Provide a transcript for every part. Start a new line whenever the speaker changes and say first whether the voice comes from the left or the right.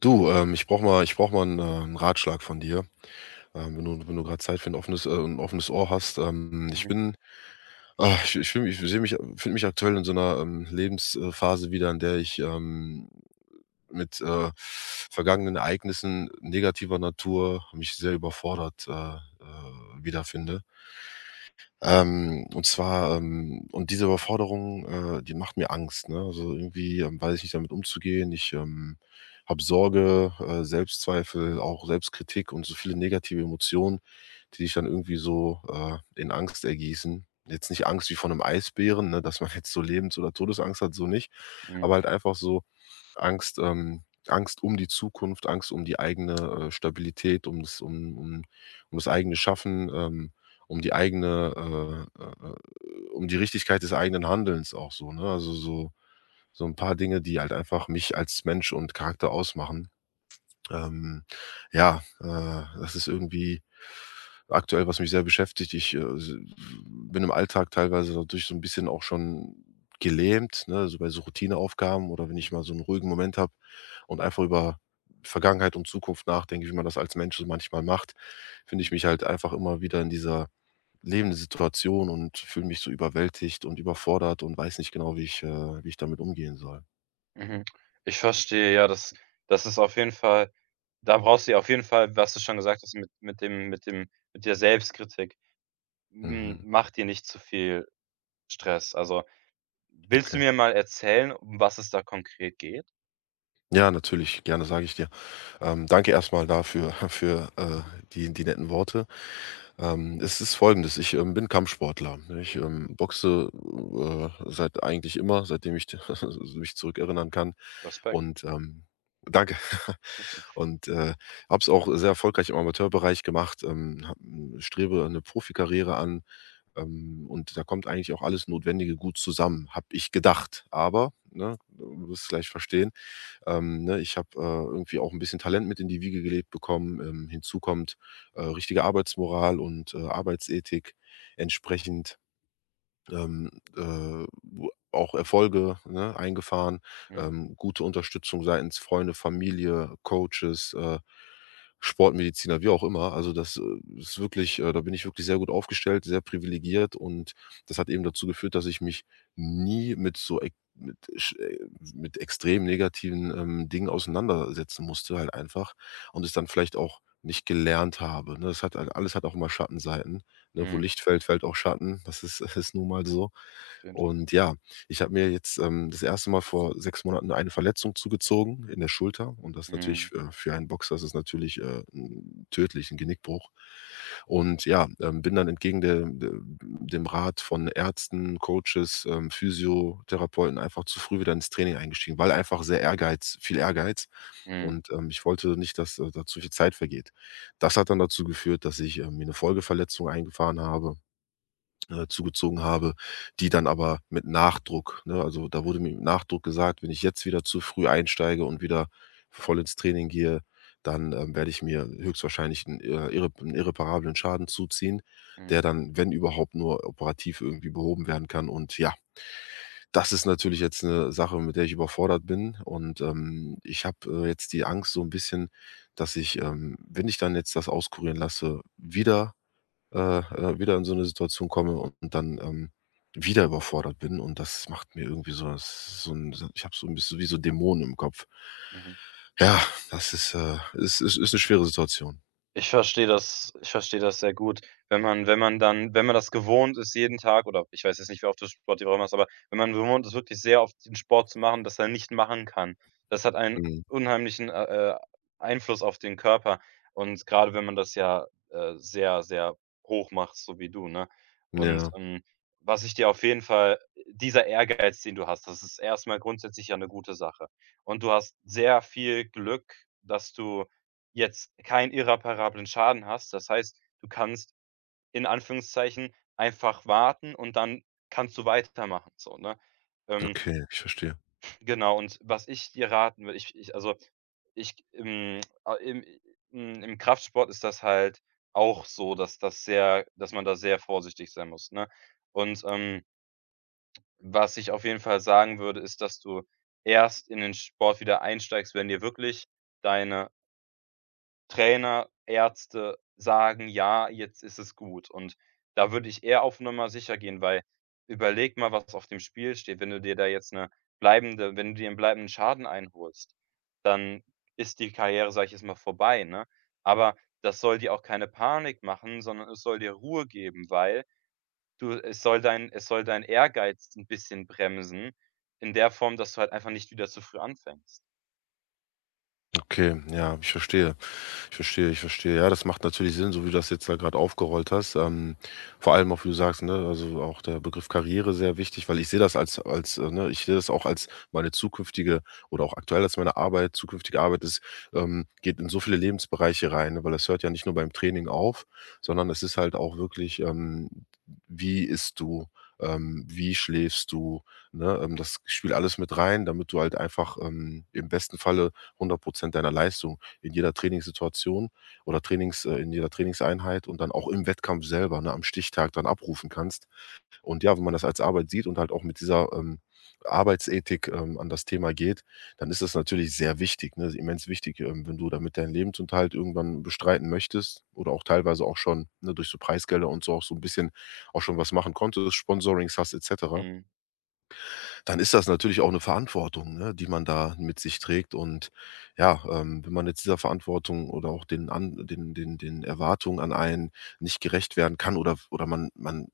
left: Du, ich brauche mal einen 'n Ratschlag von dir, wenn du grad Zeit für ein offenes 'n offenes Ohr hast.
right: Mhm,
left: Ich fühle mich ich sehe mich finde mich aktuell in so einer Lebens wieder, in der ich mit vergangenen Ereignissen negativer Natur mich sehr überfordert wiederfinde. Und zwar, diese Überforderung, die macht mir Angst, ne? Also, irgendwie, weiß ich nicht, damit umzugehen. Ich habe Sorge, Selbstzweifel, auch Selbstkritik und so viele negative Emotionen, die sich dann irgendwie so in Angst ergießen. Jetzt nicht Angst wie von einem Eisbären, ne, dass man jetzt so Lebens oder Todesangst hat, so nicht,
right: mhm,
left: aber halt einfach so Angst Angst um die Zukunft, Angst um die eigene, Stabilität, ums um um um das eigene Schaffen, um die eigene, um die Richtigkeit des eigenen Handelns auch so, ne? Also, so so ein paar Dinge, die halt einfach mich als Mensch und Charakter ausmachen. Ähm, ja, das ist irgendwie aktuell, was mich sehr beschäftigt. Ich, s bin im Alltag teilweise dadurch so ein bisschen auch schon gelähmt, ne, so bei so Routineaufgaben oder wenn ich mal so einen ruhigen Moment habe und einfach über Vergangenheit und Zukunft nachdenke, wie man das als Mensch so manchmal macht, finde ich mich halt einfach immer wieder in dieser lebende Situation und fühle mich so überwältigt und überfordert und weiß nicht genau, wie ich damit umgehen soll.
right: mhm. Ich verstehe, ja, das ist auf jeden Fall. Da brauchst du ja auf jeden Fall, was du schon gesagt hast, mit der Selbstkritik. Hm,
left: Mhm,
right: mach dir nicht zu viel Stress. Also, willst du
left: okay.
right: mir mal erzählen, um was es da konkret geht?
left: Ja, natürlich, gerne, sage ich dir. Danke erstmal dafür für die netten Worte. Es ist Folgendes: Ich bin Kampfsportler. Ne? Ich boxe seit eigentlich immer, seitdem ich mich zurückerinnern kann
right: Respekt.
left: und, danke. Und, habe es auch sehr erfolgreich im Amateurbereich gemacht, habe strebe eine Profikarriere an. Und da kommt eigentlich auch alles Notwendige gut zusammen, habe ich gedacht. Aber, ne, du wirst es gleich verstehen, ne, ich habe irgendwie auch ein bisschen Talent mit in die Wiege gelegt bekommen. Hinzu kommt, richtige Arbeitsmoral und, Arbeitsethik. Entsprechend ähm, äh, auch Erfolge, ne, eingefahren,
right: Mhm,
left: gute Unterstützung seitens Freunde, Familie, Coaches, Sportmediziner, wie auch immer. Also das ist wirklich da bin ich wirklich sehr gut aufgestellt, sehr privilegiert und das hat eben dazu geführt, dass ich mich nie mit so ex mit sch mit extrem negativen, Dingen auseinandersetzen musste halt einfach und es dann vielleicht auch nicht gelernt habe, ne? Es hat halt alles hat auch immer Schattenseiten. Ne, wo
right: mhm,
left: Licht fällt, fällt auch Schatten. Das ist ist nun mal so.
right: auf jeden F
left: Und ja, ich habe mir jetzt, das erste Mal vor 6 Monaten eine Verletzung zugezogen in der Schulter und das natürlich,
right: mhm,
left: für einen Boxer ist es natürlich, 'n tödlich, ein Genickbruch. Und ja, bin dann entgegen der de dem Rat von Ärzten, Coaches, Physiotherapeuten einfach zu früh wieder ins Training eingestiegen, weil einfach sehr Ehrgeiz viel Ehrgeiz
right: mhm,
left: und, ich wollte nicht, dass, da zu viel Zeit vergeht. Das hat dann dazu geführt, dass ich, mir eine Folgeverletzung eingefahren habe zugezogen habe, die dann aber mit Nachdruck ne, also, da wurde mir mit Nachdruck gesagt: „Wenn ich jetzt wieder zu früh einsteige und wieder voll ins Training gehe, dann, werde ich mir höchstwahrscheinlich einen irrep 'n irreparablen Schaden zuziehen,
right: mhm,
left: der dann, wenn überhaupt, nur operativ irgendwie behoben werden kann.“ Und ja, das ist natürlich jetzt eine Sache, mit der ich überfordert bin und, ähm, ich habe jetzt die Angst so ein bisschen, dass ich, wenn ich dann jetzt das auskurieren lasse, wieder in so eine Situation komme und dann, wieder überfordert bin und das macht mir irgendwie so so 'n so ich habe so ein bisschen wie so Dämonen im Kopf.
right: mhm.
left: Ja, das ist, ist 'ne schwere Situation.
right: Ich verstehe das sehr gut. Wenn man das gewohnt ist, jeden Tag oder ich weiß jetzt nicht, wie oft du Sport die Woche machst, aber wenn man gewohnt ist, wirklich sehr oft den Sport zu machen, das er nicht machen kann, das hat einen
left: Mhm.
right: unheimlichen, äh, Einfluss auf den Körper und gerade wenn man das ja, sehr, sehr hoch macht, so wie du, ne? Und,
left: Ja,
right: was ich dir auf jeden Fall. Dieser Ehrgeiz, den du hast, das ist erstmal grundsätzlich ja eine gute Sache. Und du hast sehr viel Glück, dass du jetzt keinen irreparablen Schaden hast. Das heißt, du kannst in Anführungszeichen einfach warten und dann kannst du weitermachen so, ne? Ähm,
left: okay, ich verstehe.
right: genau. Und was ich dir raten würde, ich also, ich a im hm, im Kraftsport ist das halt auch so, dass man da sehr vorsichtig sein muss, ne? Und, was ich auf jeden Fall sagen würde, ist, dass du erst in den Sport wieder einsteigst, wenn dir wirklich deine Trainer, Ärzte sagen: „Ja, jetzt ist es gut.“ Und da würde ich eher auf Nummer sicher gehen, weil überleg mal, was auf dem Spiel steht. Wenn du dir da jetzt eine bleibende wenn du dir einen bleibenden Schaden einholst, dann ist die Karriere, sage ich jetzt mal, vorbei, ne? Aber das soll dir auch keine Panik machen, sondern es soll dir Ruhe geben, weil du es soll dein Ehrgeiz ein bisschen bremsen in der Form, dass du halt einfach nicht wieder zu früh anfängst.
left: Okay, ja, ich verstehe. Ich verstehe, ich verstehe. Ja, das macht natürlich Sinn, so wie du das jetzt da gerade aufgerollt hast. Vor allem auch, wie du sagst, ne, also auch der Begriff Karriere sehr wichtig, weil ich sehe das als, als, ne, ich sehe das auch als meine zukünftige oder auch aktuell als meine Arbeit, zukünftige Arbeit ist, geht in so viele Lebensbereiche rein, ne, weil das hört ja nicht nur beim Training auf, sondern es ist halt auch wirklich, wie isst du? Wie schläfst du? Ne? Das spielt alles mit rein, damit du halt einfach im besten Falle 100% deiner Leistung in jeder Trainingssituation oder Trainings in jeder Trainingseinheit und dann auch im Wettkampf selber, ne, am Stichtag dann abrufen kannst. Und ja, wenn man das als Arbeit sieht und halt auch mit dieser, Arbeitsethik, an das Thema geht, dann ist das natürlich sehr wichtig, ne? Immens wichtig, wenn du damit deinen Lebensunterhalt irgendwann bestreiten möchtest oder auch teilweise auch schon, ne, durch so Preisgelder und so auch so ein bisschen auch schon was machen konntest, Sponsorings hast etc.,
right: Mhm,
left: dann ist das natürlich auch eine Verantwortung, ne, die man da mit sich trägt. Und ja, wenn man jetzt dieser Verantwortung oder auch den an den Erwartungen an einen nicht gerecht werden kann oder man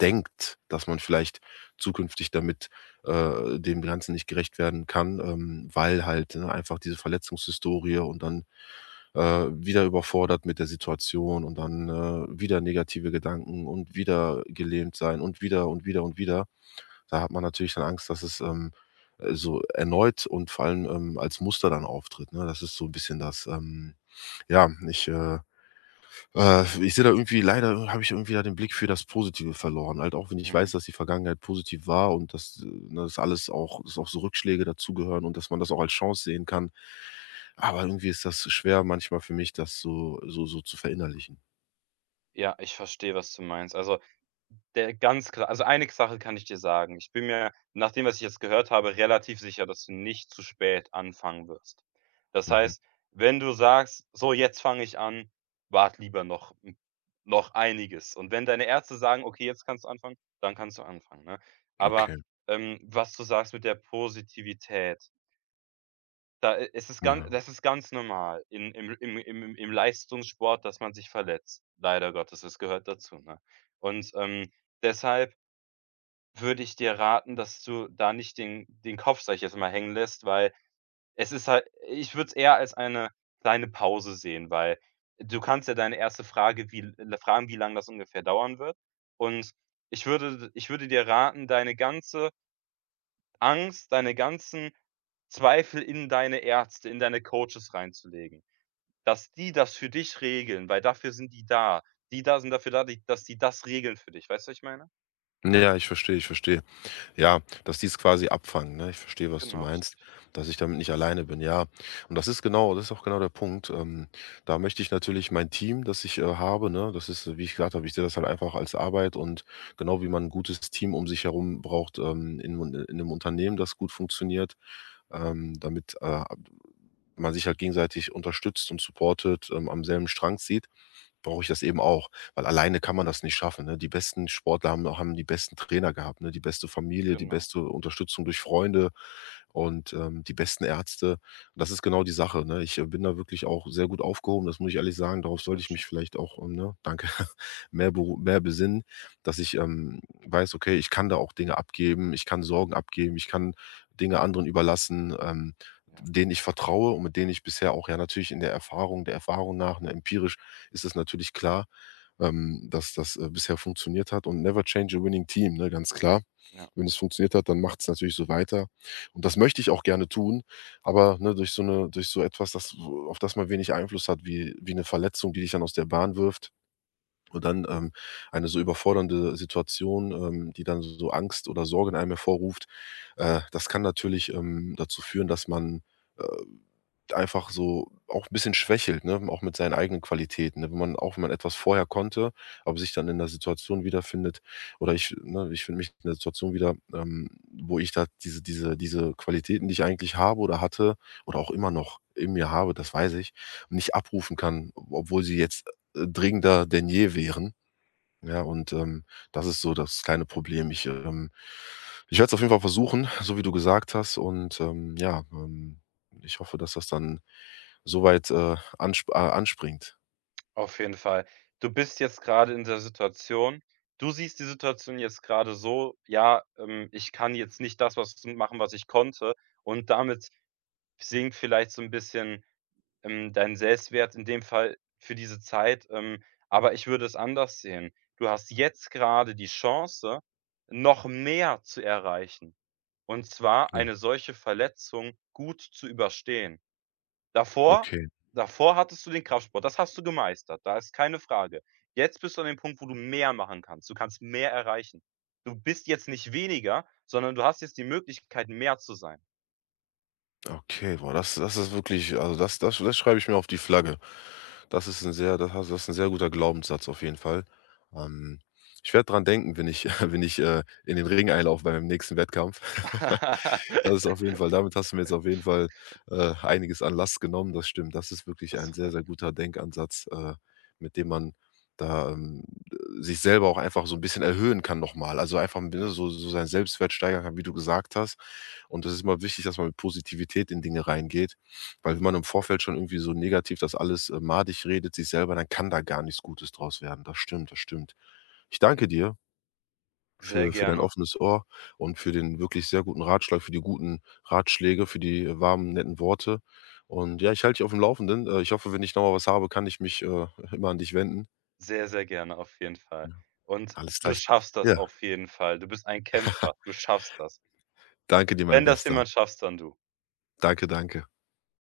left: denkt, dass man vielleicht zukünftig damit, dem Ganzen nicht gerecht werden kann, weil halt, ne, einfach diese Verletzungshistorie und dann, wieder überfordert mit der Situation und dann, wieder negative Gedanken und wieder gelähmt sein und wieder und wieder und wieder. Da hat man natürlich dann Angst, dass es, so erneut und vor allem, als Muster dann auftritt, ne? Das ist so ein bisschen das, ja, ich, äh ich sehe da irgendwie leider habe ich irgendwie da den Blick für das Positive verloren, halt auch wenn ich
right: mhm.
left: weiß, dass die Vergangenheit positiv war und dass, ne, das alles auch dass auch so Rückschläge dazugehören und dass man das auch als Chance sehen kann. Aber irgendwie ist das schwer manchmal für mich, das so zu verinnerlichen.
right: Ja, ich verstehe, was du meinst. Also, Der ganz klar also eine Sache kann ich dir sagen. Ich bin mir nach dem, was ich jetzt gehört habe, relativ sicher, dass du nicht zu spät anfangen wirst. Das
left: Mhm.
right: heißt, wenn du sagst: „So, jetzt fange ich an“, wart lieber noch einiges. Und wenn deine Ärzte sagen: „Okay, jetzt kannst du anfangen“, dann kannst du anfangen, ne? Aber,
left: Okay.
right: was du sagst mit der Positivität, da i ist es ganz
left: Ja.
right: das ist ganz normal in im Leistungssport, dass man sich verletzt. Leider Gottes, das gehört dazu, ne? Und, deshalb würde ich dir raten, dass du da nicht den Kopf, sage ich jetzt mal, hängen lässt, weil es ist halt ich würde es eher als eine kleine Pause sehen, weil du kannst ja deine erste Frage wie l fragen, wie lange das ungefähr dauern wird. Und ich würde dir raten, deine ganze Angst, deine ganzen Zweifel in deine Ärzte, in deine Coaches reinzulegen, dass die das für dich regeln, weil dafür sind die da. Die da sind dafür da, die dass die das regeln für dich. Weißt du, was ich meine?
left: Ja, ich verstehe, ich verstehe. Ja, dass die es quasi abfangen, ne? Ich verstehe, was du
right: Genau,
left: meinst,
right: richtig.
left: dass ich damit nicht alleine bin, ja. Und das ist genau, das ist auch genau der Punkt. Da möchte ich natürlich mein Team, das ich, habe, ne das ist, wie ich gesagt habe, ich sehe das halt einfach als Arbeit und genau wie man ein gutes Team um sich herum braucht, in 'nem Unternehmen, das gut funktioniert, ähm, damit, äh man sich halt gegenseitig unterstützt und supportet, am selben Strang zieht, brauche ich das eben auch, weil alleine kann man das nicht schaffen, ne? Die besten Sportler haben die besten Trainer gehabt, ne, die beste Familie, die
right: Genau.
left: beste Unterstützung durch Freunde, und, die besten Ärzte. Das ist genau die Sache, ne? Ich bin da wirklich auch sehr gut aufgehoben, das muss ich ehrlich sagen. Darauf sollte
right: Sehr
left: ich mich
right: schön,
left: vielleicht auch, ne, danke, mehr besinnen, dass ich, weiß: „Okay, ich kann da auch Dinge abgeben, ich kann Sorgen abgeben, ich kann Dinge anderen überlassen,
right: ja.
left: denen ich vertraue und mit denen ich bisher auch ja natürlich in der Erfahrung nach, ne, empirisch ist es natürlich klar, dass das, bisher funktioniert hat und never change a winning team, ne, ganz klar.
right: Ja,
left: Wenn es funktioniert hat, dann macht es natürlich so weiter. Und das möchte ich auch gerne tun, aber, ne, durch so eine, durch so etwas, das auf das man wenig Einfluss hat, wie wie eine Verletzung, die dich dann aus der Bahn wirft und dann, eine so überfordernde Situation, die dann so so Angst oder Sorge in einem hervorruft, das kann natürlich, dazu führen, dass man, äh einfach so auch ein bisschen schwächelt, ne, auch mit seinen eigenen Qualitäten, ne? Wenn man auch wenn man etwas vorher konnte, aber sich dann in der Situation wiederfindet oder ich ne, ich finde mich in der Situation wieder, wo ich da diese Qualitäten, die ich eigentlich habe oder hatte oder auch immer noch in mir habe, das weiß ich, nicht abrufen kann, obwohl sie jetzt, dringender denn je wären. Ja, und, das ist so das kleine Problem. Ich werde es auf jeden Fall versuchen, so wie du gesagt hast und, ja, ich hoffe, dass das dann soweit anspringt.
right: auf jeden Fall. Du bist jetzt gerade in der Situation. Du siehst die Situation jetzt gerade so: „Ja, ich kann jetzt nicht das was machen, was ich konnte.“ Und damit sinkt vielleicht so ein bisschen, dein Selbstwert in dem Fall für diese Zeit, aber ich würde es anders sehen. Du hast jetzt gerade die Chance, noch mehr zu erreichen, und zwar
left: Ja.
right: eine solche Verletzung gut zu überstehen. Davor
left: Okay,
right: davor hattest du den Kraftsport, das hast du gemeistert, da ist keine Frage. Jetzt bist du an dem Punkt, wo du mehr machen kannst. Du kannst mehr erreichen. Du bist jetzt nicht weniger, sondern du hast jetzt die Möglichkeit, mehr zu sein.
left: okay, boah, das das ist wirklich, also, das das das schreibe ich mir auf die Flagge. Das ist ein sehr, da hast, das ist ein sehr guter Glaubenssatz auf jeden Fall. Ähm, Ich werde dran denken, wenn ich wenn ich, in den Ring einlaufe bei meinem nächsten Wettkampf. Das ist auf jeden Fall, damit hast du mir jetzt auf jeden Fall, einiges an Last genommen, das stimmt. Das ist wirklich
right: Das
left: ein sehr,
right: freut
left: sehr
right: mich,
left: guter Denkansatz, mit dem man da, sich selber auch einfach so ein bisschen erhöhen kann nochmal. Also, einfach, ne,
right: genau,
left: so so seinen Selbstwert steigern kann, wie du gesagt hast. Und das ist immer wichtig, dass man mit Positivität in Dinge reingeht. Weil wenn man im Vorfeld schon irgendwie so negativ das alles, madig redet, sich selber, dann kann da gar nichts Gutes draus werden. Das stimmt, das stimmt. Ich
right: genau.
left: danke dir
right: Sehr
left: für dein
right: gerne,
left: offenes Ohr und für den wirklich sehr guten Ratschlag, für die guten Ratschläge, für die, warmen, netten Worte. Und ja, ich halte dich auf dem Laufenden. Ich hoffe, wenn ich noch mal was habe, kann ich mich, immer an dich wenden.
right: sehr, sehr gerne auf jeden Fall.
left: Ja,
right: Und
left: alles
right: du
left: gleich.
right: schaffst das
left: Ja,
right: auf jeden Fall. Du bist ein Kämpfer, du schaffst das.
left: danke dir, mein
right: Wenn das
left: Bester.
right: jemand schafft, dann du.
left: Danke, danke.